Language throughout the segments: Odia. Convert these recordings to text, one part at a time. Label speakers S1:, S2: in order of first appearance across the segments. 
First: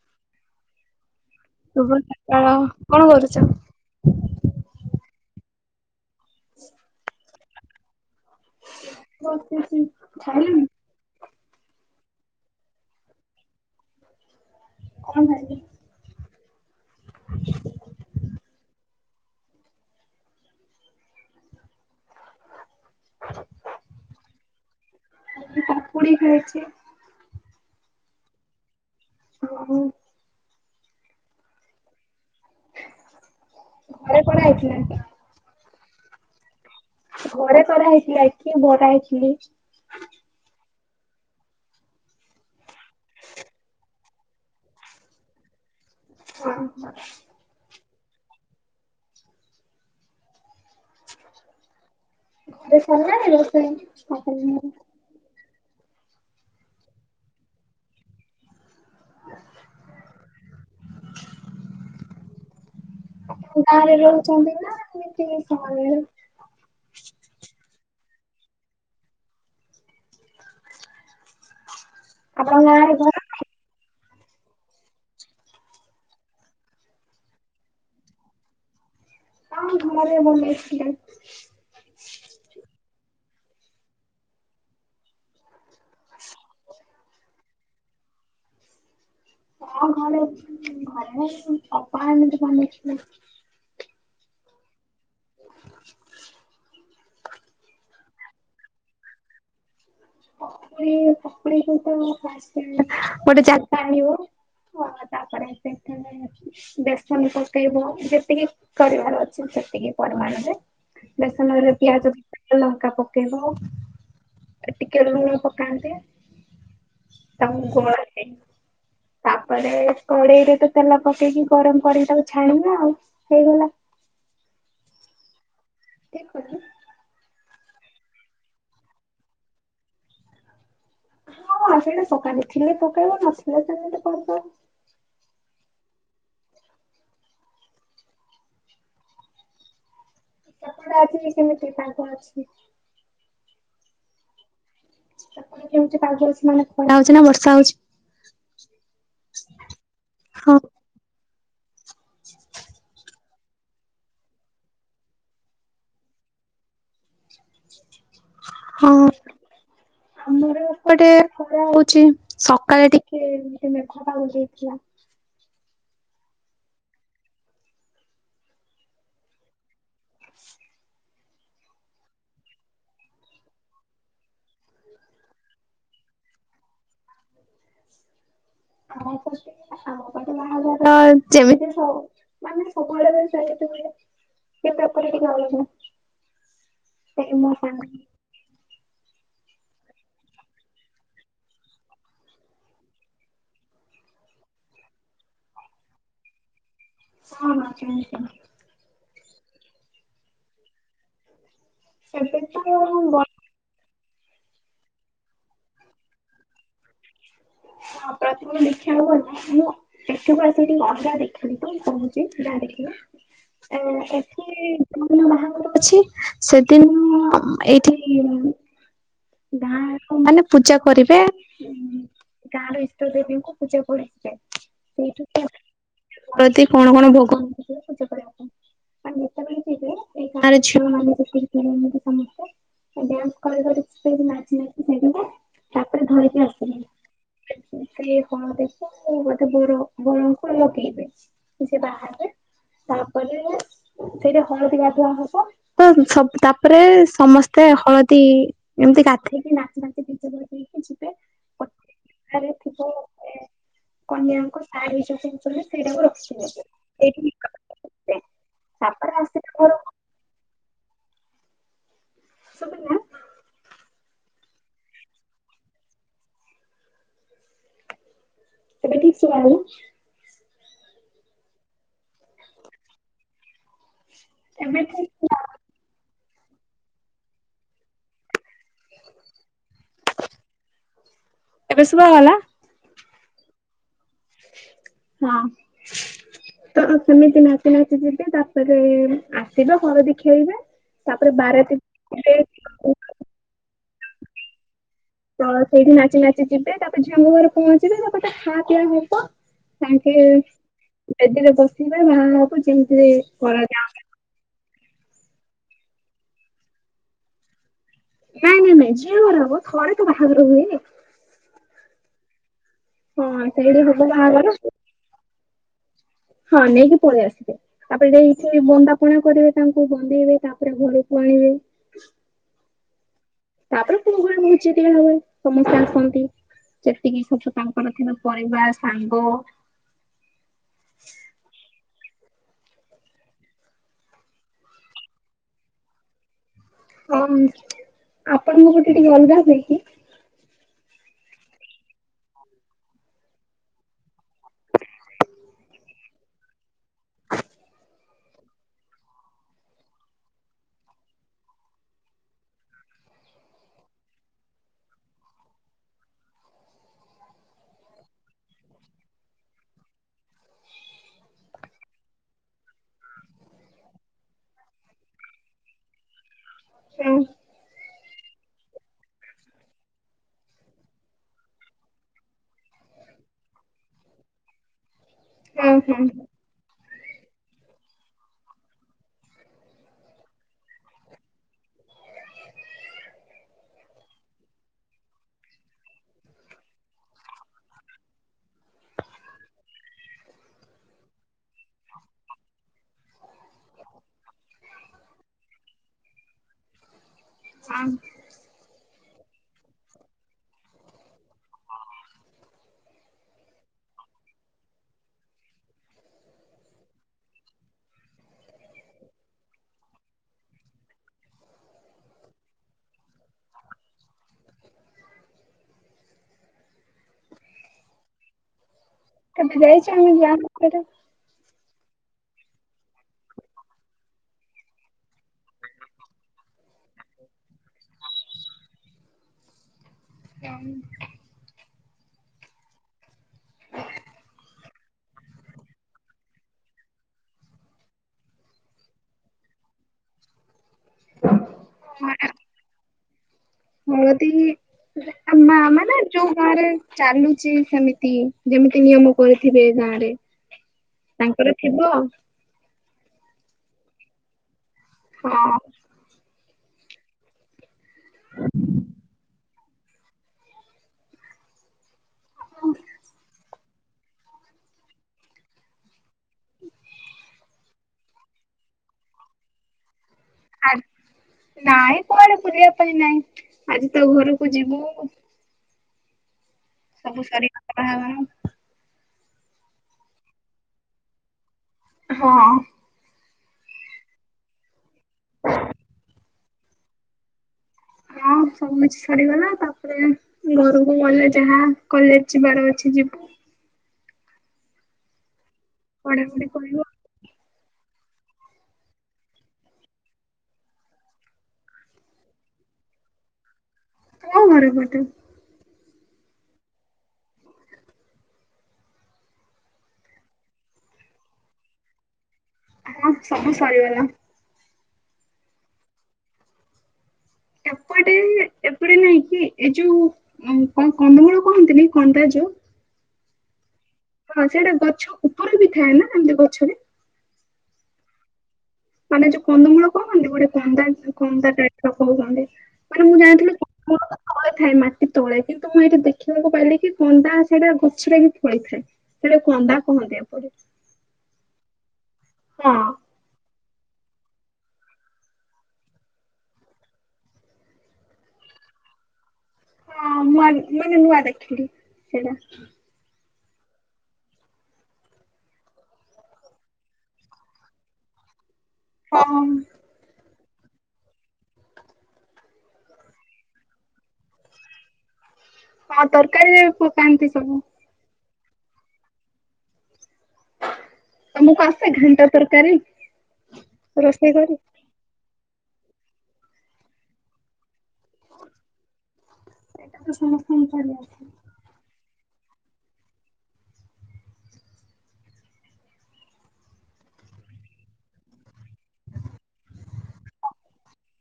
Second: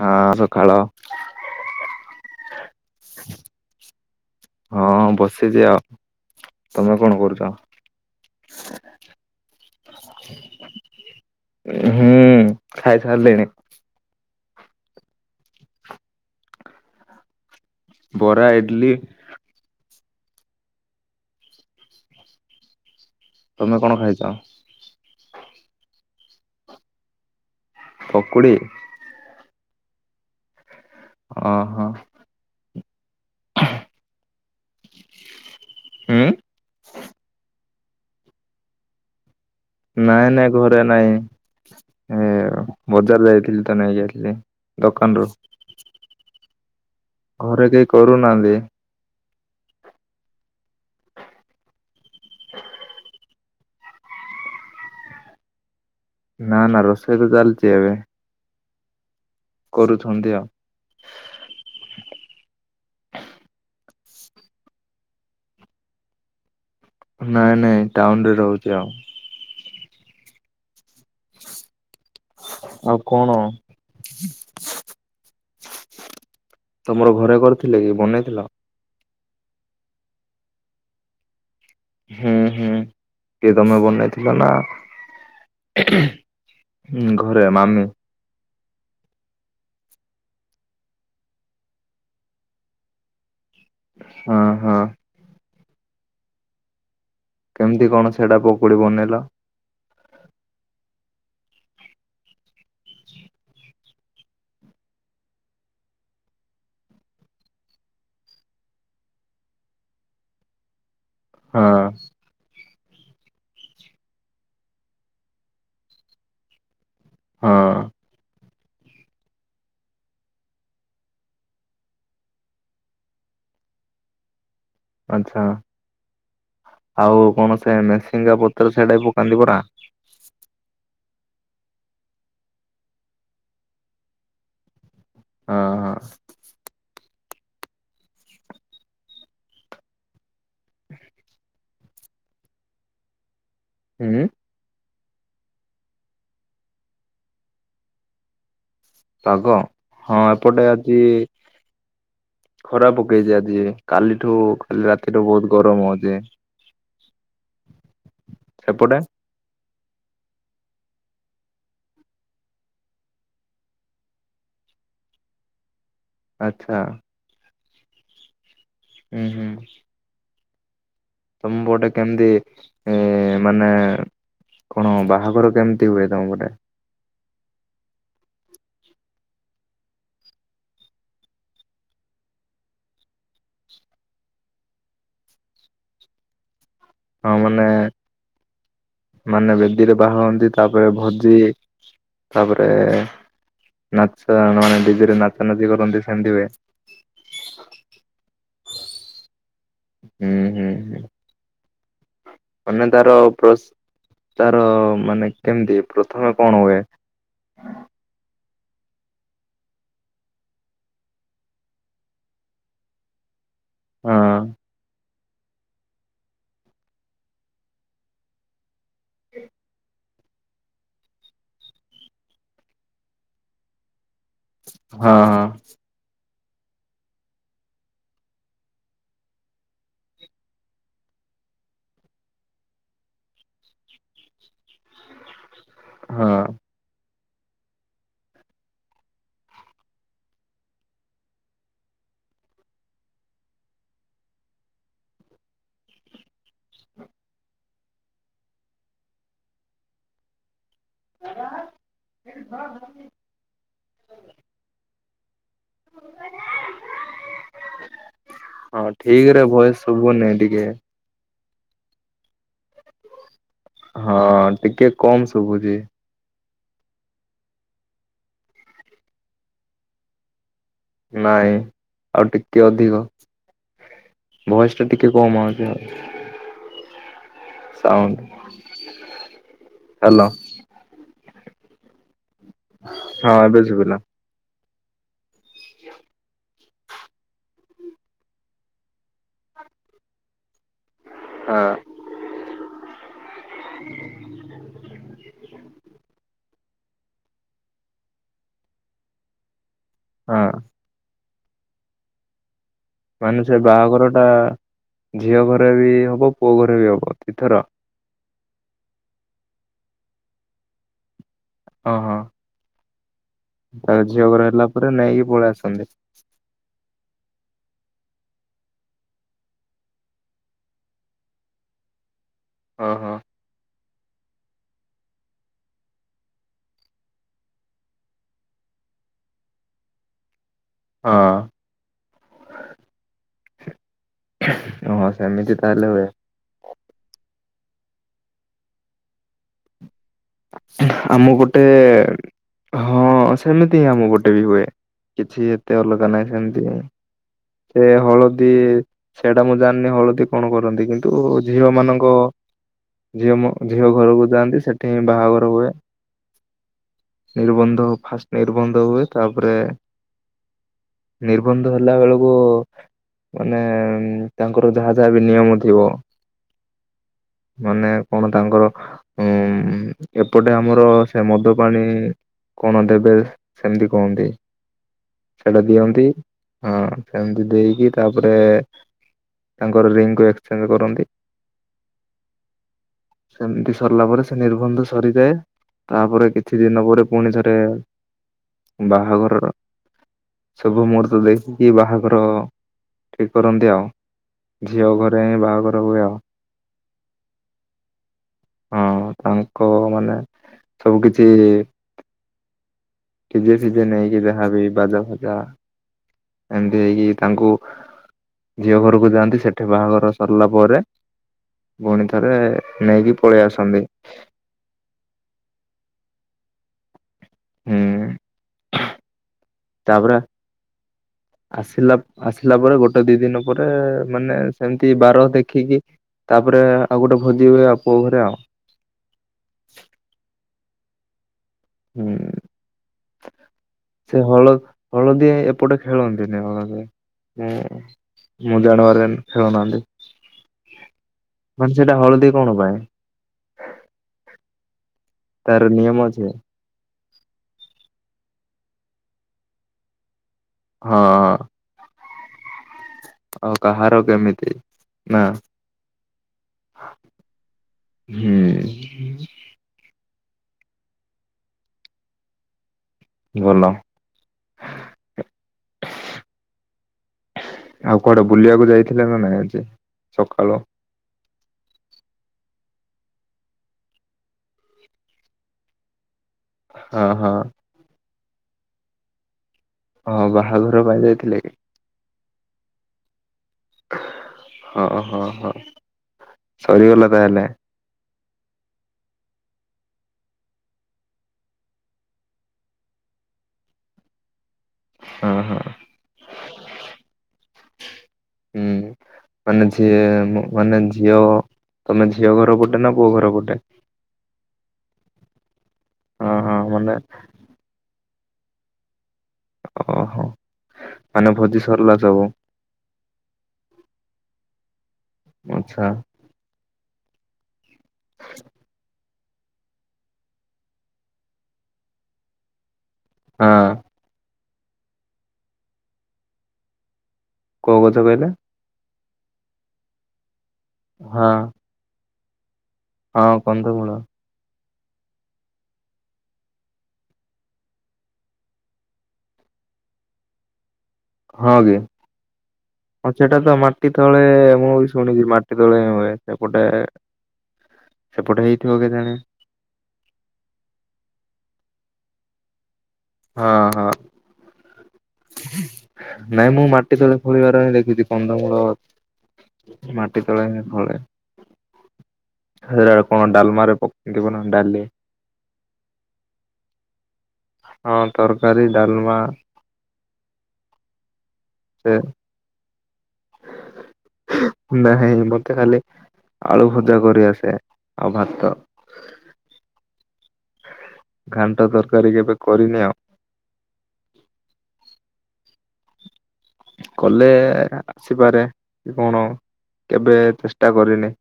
S1: ହଁ ସକାଳ
S2: ଶୁଭ ସକାଳ। କଣ କରୁଛ?
S1: ହଁ ବସିଛି ଆଉ ତମେ କଣ କରୁଛ? ହୁଁ ଖାଇ ସାରିଲିଣି।
S2: କଣ ଖାଇଲେ? [unintelligible]
S1: ବରା, ଏଡ୍‌ଲି।
S2: [inaudible]
S1: ତମେ କ'ଣ ଖାଇଚ?
S2: [unintelligible]
S1: ପକୁଡ଼ି।
S2: [inaudible]
S1: [inaudible]
S2: [inaudible]
S1: ହୁଁ
S2: ଘରେ କରା ହେଇ--ଲା, ଇଟ୍ଲି, ବରା, ଇଟ୍ଲି।
S1: ନାଇଁ ନାଇଁ, ଘରେ ନାଇଁ। ବଜାର୍ ଯାଇଥିଲି ତ, ନେଇ ଆ--ଲି ଦୋକାନ୍‌ରୁୁ।
S2: ହ ହ
S1: ଘରେ କେହି କରୁ ନା--ନ୍ତି।
S2: [unintelligible]
S1: ନା ନା, ରୋଷେଇ ତ ଚାଲ୍ଚି ଏବେ। କରୁଛନ୍ତି ଆ
S2: [unintelligible]
S1: ନାଇଁ ନାଇଁ ଟାଉନ୍‌ ରେ ରହୁଚି ଆଉ। ଆଉ
S2: [unintelligible]
S1: କ'ଣ? ତମର ଘରେ କର୍ଥିଲ କି ବନେଇ ଥିଲ?
S2: ହଁ, ଘରେ ବନେଇ ଥିଲେ।
S1: ହୁଁ ହୁଁ, କିଏ, ତମେ ବନେଇ ଥିଲ ନା? ହୁଁ, ଘରେ ମାମୁଁ।
S2: [unintelligible]
S1: [unintelligible]
S2: [unintelligible]
S1: କେମ୍ତି କ'ଣ ସେଟା ପକୁଡ଼ି ବନେଇଲ?
S2: [unintelligible] [inaudible] ବେସନ୍‌ ପକେଇବ, ଯେତିକି କରିବାର ଅଛି ସେତିକି ପରିମାଣରେ।
S1: ହଁ
S2: ବେସନରେ ପିଆଜ ଲଙ୍କା ପକେଇବ। [inaudible] ତା'ପରେ
S1: ହଁ
S2: କଡ଼େଇରେ ତ ତେଲ ପକେଇକି, ଗରମ୍ କରି, ତାକୁ ଛାଣିବା ଆଉ ହେଇଗଲା।
S1: ଆଚ୍ଛା।
S2: କ [unintelligible]
S1: ଆଉ କ'ଣ ସେ ମେସିଙ୍ଗା ପତ୍ର ସେ--ଟା ପକାନ୍ତି ପରା?
S2: ହଁ, ସେଇଟା ପକାନ୍ତି। ଥିଲେ ପକେଇବ, ନଥିଲେ ସେମିତି କର୍
S1: [inaudible]
S2: [unintelligible]
S1: [inaudible]
S2: [unintelligible]
S1: ପାଗ, ହଁ, ଏପଟେ ଆଜି ଖରା ପକେଇଚି ଆଜି। କାଲିଠୁ କାଲି ରାତିଠୁ ବହୁତ ଗରମ ହଉଛି।
S2: ହଁ
S1: ସେପଟେ
S2: ଆମର ଏପଟେ ଖରା ହଉଛି। ସକାଳେ ଟିକେ [unintelligible] ମେଘୁଆ ପାଗ ଯେଇଥିଲା
S1: ଆଚ୍ଛା। ହୁଁ, ହୁଁ। ତୋମ ପଟେ କେମିତି ଏ, ମାନେ କଣ ବାହାଘର କେମିତି ହୁଏ ତୋମ ପଟେ?
S2: ଆ [unintelligible] ଆମ ପଟେ ବାହାଘର ଯେମିତି ସ- ମାନେ ସବୁଆଡେ ହୁଏ ସେମିତି ହୁଏ। କେତେ ଉପରିକ ଯାଉଛୁ?
S1: ହଁ ମାନେ ମାନେ ବେଦୀରେ ବାହା ହଅନ୍ତି ତାପରେ ଭୋଜି। ତାପରେ ନାଚ ମାନେ ଡିଜେ ରେ ନାଚ ନାଚି କରନ୍ତି ସେମିତି ହୁଏ।
S2: ଆମର ସେମିତି ହୁଏ।
S1: ହୁଁ, ହୁଁ, ହୁଁ। ମାନେ ତାର ପ୍ରସ୍ ତାର ମାନେ କେମିତି ପ୍ରଥମେ କଣ ହୁଏ?
S2: ହଁ ପ୍ରଥମେ ଦେଖିବାକୁ ଗଲେ ଆମ ଏଠୁକୁ ଆସିକି ଅଲଗା ଦେଖିଲି ତ ମୁଁ କହୁଛି ଯାହା ଦେଖିଲି। ଅ,
S1: ହଁ
S2: ଏଠି [inaudible] ମାନେ ବାହାଘର ଅଛି ସେଦିନ ଅଁ, ଏଇଠି ଗାଁ ଅ, ମାନେ ପୂଜା କରିବେ ଗାଁ ର ଇଷ୍ଟ ଦେବୀଙ୍କୁ ପୂଜା କରିିବେ।
S1: ହଁ
S2: ସେଉଠୁ
S1: ହଁ
S2: [inaudible] ପ୍ରତି କଣ କଣ ଭୋଗ [inaudible] ପୂଜା କରିବା ପାଇଁ। [inaudible] ଯେତେବେଳେ ଯିବେ ଏଇ ଗାଁର ଝିଅ ମାନେ [inaudible] ସମସ୍ତେ ଓ ଡ୍ୟାନ୍ସ କରି କରି ସେଇଠି ନାଚି ନାଚି ସିଏ ଯିବେ ତାପରେ
S1: ହଁ
S2: ଧରିକି ଆସି [inaudible] [unintelligible] କିଏ କଣ ଦେଖ ସେ ବୋଧେ ବର ବରଙ୍କୁ ଲଗେଇବେ। କି ସେ ବାହାହେବେ, ତାପରେ ସେଇଠି ହଳଦୀ ଗାଧୁଆ ହବ। ତ ସବ୍ ତାପରେ ସମସ୍ତେ ହଳଦୀ ଏମିତି ଗାଧେଇକି ନାଚି ନାଚି ଡିଜେ ବଜେଇକି ଯି
S1: [unintelligible]
S2: କନିଆଙ୍କ ଶାଢୀ ଯୋଉ ପିନ୍ଧୁଛନ୍ତି।
S1: ହଁ ଠିକ ରେ ଭଏସ୍ ଶୁବୁନି ଟିକେ।
S2: ଶୁବିଲା।
S1: ହଁ ଟିକେ କମ ଶୁଭୁଛି।
S2: ଏବେ ଠିକ ଶୁଣା ହଉ
S1: ନାଇଁ ଆଉ ଟିକେ ଅଧିକ। ଭଏସ୍ ଟା ଟିକେ କମ ଆଉଚି ଆଉ। ସାଉଣ୍ଡୁ। ହେଲୋ।
S2: ଏବେ ଶୁଭା ହେଲା?
S1: ହଁ ଏବେ ଶୁଭିଲା।
S2: ହଁ। ତ ସେମିତି ନାଚି ନାଚି ଯିବେ ତାପରେ ଆସିବେ ଘରେ ଦେଖେଇବେ। ତାପରେ
S1: ହଁ
S2: ବାରାତି [unintelligible] ତ ସେଇଠି ନାଚି ନାଚି ଯିବେ ତାପରେ ଝିଅ [unintelligible] ଘରେ ପହଞ୍ଚିବେ ତ ଏପଟେ ଖା ପିଆ ହବ। ସାଙ୍ଗ ସାଗେ
S1: ହଁ
S2: ବେଦୀରେ ବସିବେ ମା ବାପ ଯେମିତି ଏ
S1: ମାନେ ସେ ବାହାଘର ଟା ଝିଅ ଘରେ ବି ହବ, ପୁଅ ଘରେ ବି ହବ ଦି ଥର?
S2: ନାଇଁ ନାଇଁ ନାଇଁ ଯିଏ ଘରେ ହବ ଥରେ ତ ବାହାଘର ହୁଏ।
S1: ହଁ ହଁ।
S2: ହଁ ସେଠି
S1: ତା
S2: ହବ ଭଲ
S1: ଝିଅ ଘର
S2: ବାହାଘର।
S1: ହେଲା ନେଇକି ପଳେଇ ଆସନ୍ତି।
S2: ହଁ ନେଇକି ପଳେଇ ଆସିବେ। ତାପରେ ଯଠି ବନ୍ଦାପଣା କରିବେ ତାଙ୍କୁ ବନ୍ଦେଇବେ ତାପରେ ଘରକୁ ଆଣିବେ।
S1: ଓଁ ହଁ।
S2: ତାପରେ ପୁଅ ଭଳେ ବହୁଛିତିକ ହୁଏ ସମସ୍ତେ ଆସନ୍ତି। ସେତିକି ସଠୁ ତାଙ୍କର ଥିବା ପରିବାର ସାଙ୍ଗ।
S1: ହଁ। ହଁ ସେମିତି ତାହେଲେ ହୁଏ।
S2: ହଁ ଆପଣଙ୍କ ଗଟେ ଟିକେ ଅଲଗା ହୁଏ କି
S1: ଆମ ଗୋଟେ ହଁ ସେମିତି ହଁ ଆମ ଗୋଟେ ବି ହୁଏ କିଛି ଏତେ ଅଲଗା ନାହିଁ ସେମିତି ହଁ। ସେ ହଳଦୀ ସେଇଟା ମୁଁ ଜାଣିନି ହଳଦୀ କଣ କରନ୍ତି କିନ୍ତୁ ଝିଅ ମାନଙ୍କ ଝିଅ ମ ଝିଅ ଘରକୁ ଯାଆନ୍ତି ସେଠି ହିଁ ବାହାଘର ହୁଏ। ନିର୍ବନ୍ଧ ଫାଷ୍ଟ ନିର୍ବନ୍ଧ ହୁଏ ତାପରେ ନିର୍ବନ୍ଧ ହେଲା ବେଳକୁ ମାନେ ତାଙ୍କର ଯାହା ଯାହା ବି ନିୟମ ଥିବ।
S2: ହଁ।
S1: ମାନେ କଣ ତାଙ୍କର ଉ ଏପଟେ ଆମର ସେ ମଦ ପାାଣି କଣ ଦେବେ ସେମିତି କୁହନ୍ତି। ଛେଡା ଦିଅନ୍ତି ହଁ ସେତି ଦେଇକି ତାପରେ ତାଙ୍କର ରିଙ୍ଗକୁ ଏକ୍ସଚେଞ୍ଜ କରନ୍ତି। ସେମିତି ସରିଲା ପରେ ସେ ଧୁ ସରିଥାାଏ ତାପରେ କିଛି ଦିନ ପରେ ପୁଣି ଥରେ ବାହାଘରର ସବୁ ମୁହୂର୍ତ୍ତ ଦେଖିକି ବାହାଘର ଠିକ କରନ୍ତି ଆଉ। ଝିଅ ଘରେ ହ ବାହାଘର ହୁଏ ଆଉ।
S2: ହଁ।
S1: ହଁ ତାଙ୍କ ମାନେ ସବୁ କିଛି ଡିଯେ ଫିଜେ ନହି କି ଯାହା ବି ବାଜା ଫଜା ଏମିତି ହେଇକି ତାଙ୍କୁ ଝିଅ ଘରକୁ ଯାଆନ୍ତି ସେଠି ବାହାଘର ସରିଲା ପରେ ପୁଣି ଥରେ ନେଇକି ପଳେଇ ଆସନ୍ତି। ହୁଁ।
S2: କେବେ
S1: ତାପରେ
S2: ଯାଇଛନ୍ତି ଗାଁ ଭିତରେ
S1: ଆସିଲା ଆସିଲା ପରେ ଗୋଟେ ଦି ଦିନ ପରେ ମାନେ ସେମିତି ବାର ଦେଖିକି ତାପରେ ଆଉ ଗୋଟେ ଭୋଜି ହୁଏ ଆଉ ପୁଅ ଘରେ ଆଉ।
S2: ତ [inaudible]
S1: ହୁଁ। ସେ ହଳ ହଳଦି ଏପଟେ ଖେଳନ୍ତିନି ହଳଦି ହୁଁ। ମୁଁ ଜାଣିବାର ଏମିତି ଖେଳୁନାହାନ୍ତି ମାନେ ସେଇଟା ହଳଦୀ କଣ ପାଇଁ।
S2: ହଳଦୀ
S1: ତାର ନିୟମ ଅଛି।
S2: ଆ ଗାଁରେ ଚାଲୁଛି ସେମିତି ଯେମିତି ନିୟମ କରିଥିବେ ଗାଁ ରେ
S1: ହଁ
S2: ତାଙ୍କର ଥିବ।
S1: ଆଉ କାହାର କେମିତି ନା ହୁଁ
S2: ହୁଁ
S1: ଭଲ
S2: ହ [inaudible]
S1: ଆଉ କୁଆଡ଼େ ବୁଲିବାକୁ ଯାଇଥିଲେ ନା ନାହିଁ ଆଜି ସକାଳୁ।
S2: ନାଇଁ କୁଆଡ଼େ ବୁଲିବା ପାଇଁ ନାଇଁ ଆଜି ତ ଘରକୁ ଯିବୁ।
S1: ହଁ
S2: ସବୁ
S1: ହଁ
S2: ସରିଗଲା ବାହାଘର
S1: ହଁ ବାହାଘର ପାଇଁ ଯାଇଥିଲେ କି?
S2: ହଁ
S1: ହଁ ହଁ ହଁ ସରିଗଲା ତାହେଲେ।
S2: ହଁ ସବୁ କିଛି ସରିଗଲା। ତାପରେ ଘରକୁ ଗଲେ ଯାହା କଲେଜ ଯିବାର ଅଛି ଯିବୁ।
S1: ହଁ ହଁ
S2: ପଢ଼ାପଢ଼ି କରିବୁ ଆଉ।
S1: ହୁଁ ମାନେ ଝିଅ ମାନେ ଝିଅ ତମେ ଝିଅ ଘର ପଟେ ନା ପୁଅ ଘର ପଟେ।
S2: କୋଉ ଘର ପଟେ?
S1: ହଁ ହଁ ମାନେ ଓହୋ ମାନେ ଭୋଜି ସରିଲା ସବୁ।
S2: ହଁ ସବୁ ସରିଗଲା।
S1: ଆଚ୍ଛା
S2: ଏପଟେ ଏପଟେ ନାଇଁ କି ଏ ଯୋଉ କଣ କନ୍ଦମୂଳ କହନ୍ତିନି, କନ୍ଦା ଯୋଉ
S1: ହଁ
S2: ହଁ ସେଇଟା ଗଛ ଉପରେ ବି ଥାଏ ନା ଏମତି ଗଛରେ
S1: କୋଉ ଗଛ କହିଲେ?
S2: ମାନେ ଯୋଉ କନ୍ଦମୂଳ କୁହନ୍ତି ଗୋଟେ କନ୍ଦା
S1: ହଁ
S2: କନ୍ଦା ଟଇପର କହୁଛନ୍ତି। ମାନେ ମୁଁ
S1: ହଁ
S2: ଜାଣିଥିଲି
S1: କନ୍ଦମୂଳ
S2: [unintelligible] ତଳେ ଥାଏ ମାଟି ତଳେ କିନ୍ତୁ ମୁଁ ଏଇଠି ଦେଖିବାକୁ ପାଇଲିି କି କନ୍ଦା ସେଇଟା ଗଛରେ ବି ଫଳି ଥାଏ। ସେଇଟା କନ୍ଦା କହନ୍ତି ଆକୁ।
S1: ହଁ କି ହଁ ସେଟା ତ ମାଟି ସେତେବେଳେ ମୁଁ ବି ଶୁଣିଛି ମାଟି ତଳେ ହିଁ ହୁଏ ଏପଟେ। ସେପଟେ ହେଇଥିବ କେଜାଣି
S2: ହଁ ମୁଁ ଆଜି ମାନେ ନୂଆ ଦେଖିଲି ସେଇଟା।
S1: ହଁ ହଁ ନାଇଁ ମୁଁ ମାଟି ତଳେ ଖୋଳିବାର ହଁ ଦେଖିଛି କନ୍ଦମୂଳ।
S2: ହଁ
S1: ମାଟି ତଳେ ହିଁ ଫଳେ। ସେ କଣ ଡାଲମାରେ ପକେଇବ ନା ଡାଲି
S2: ହଁ ତରକାରୀରେ ପକାନ୍ତି ସବୁ।
S1: ହଁ ତରକାରୀ ଡାଲମା
S2: ତମକୁ ଆସେ
S1: ସେ
S2: ଘାଣ୍ଟ ତରକାରୀ ରୋଷେଇ କରି?
S1: ନାହିଁ ମତେ ଖାଲି ଆଳୁ ଭଜା କରିଆସେ ଆଉ ଭାତ।
S2: ସେଇଟା ତ ସମସ୍ତଙ୍କୁ ଖାଲି ଆସେ।
S1: ଘାଣ୍ଟ ତରକାରୀ କେବେ କରିନି ଆଉ। କଲେ ଆସିପାରେ କଣ କେବେ ଚେଷ୍ଟା କରିନି।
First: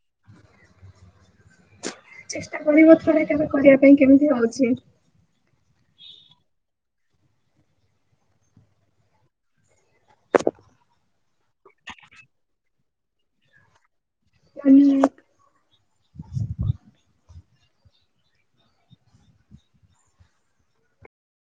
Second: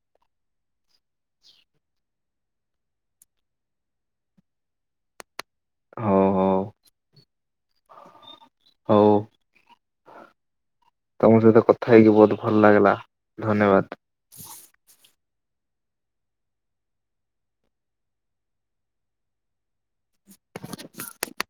S2: ଚେଷ୍ଟା କରିବ ଥରେ କେବେ କରିବା ପାଇଁ କେମିତି ହଉଛି।
S1: ହଉ ହଉ। ହଉ। ତମ ସହିତ କଥା ହେଇକି ବହୁତ ଭଲ ଲାଗିଲା ଧନ୍ୟବାଦ।
S2: ଧନ୍ୟ
S1: [inaudible]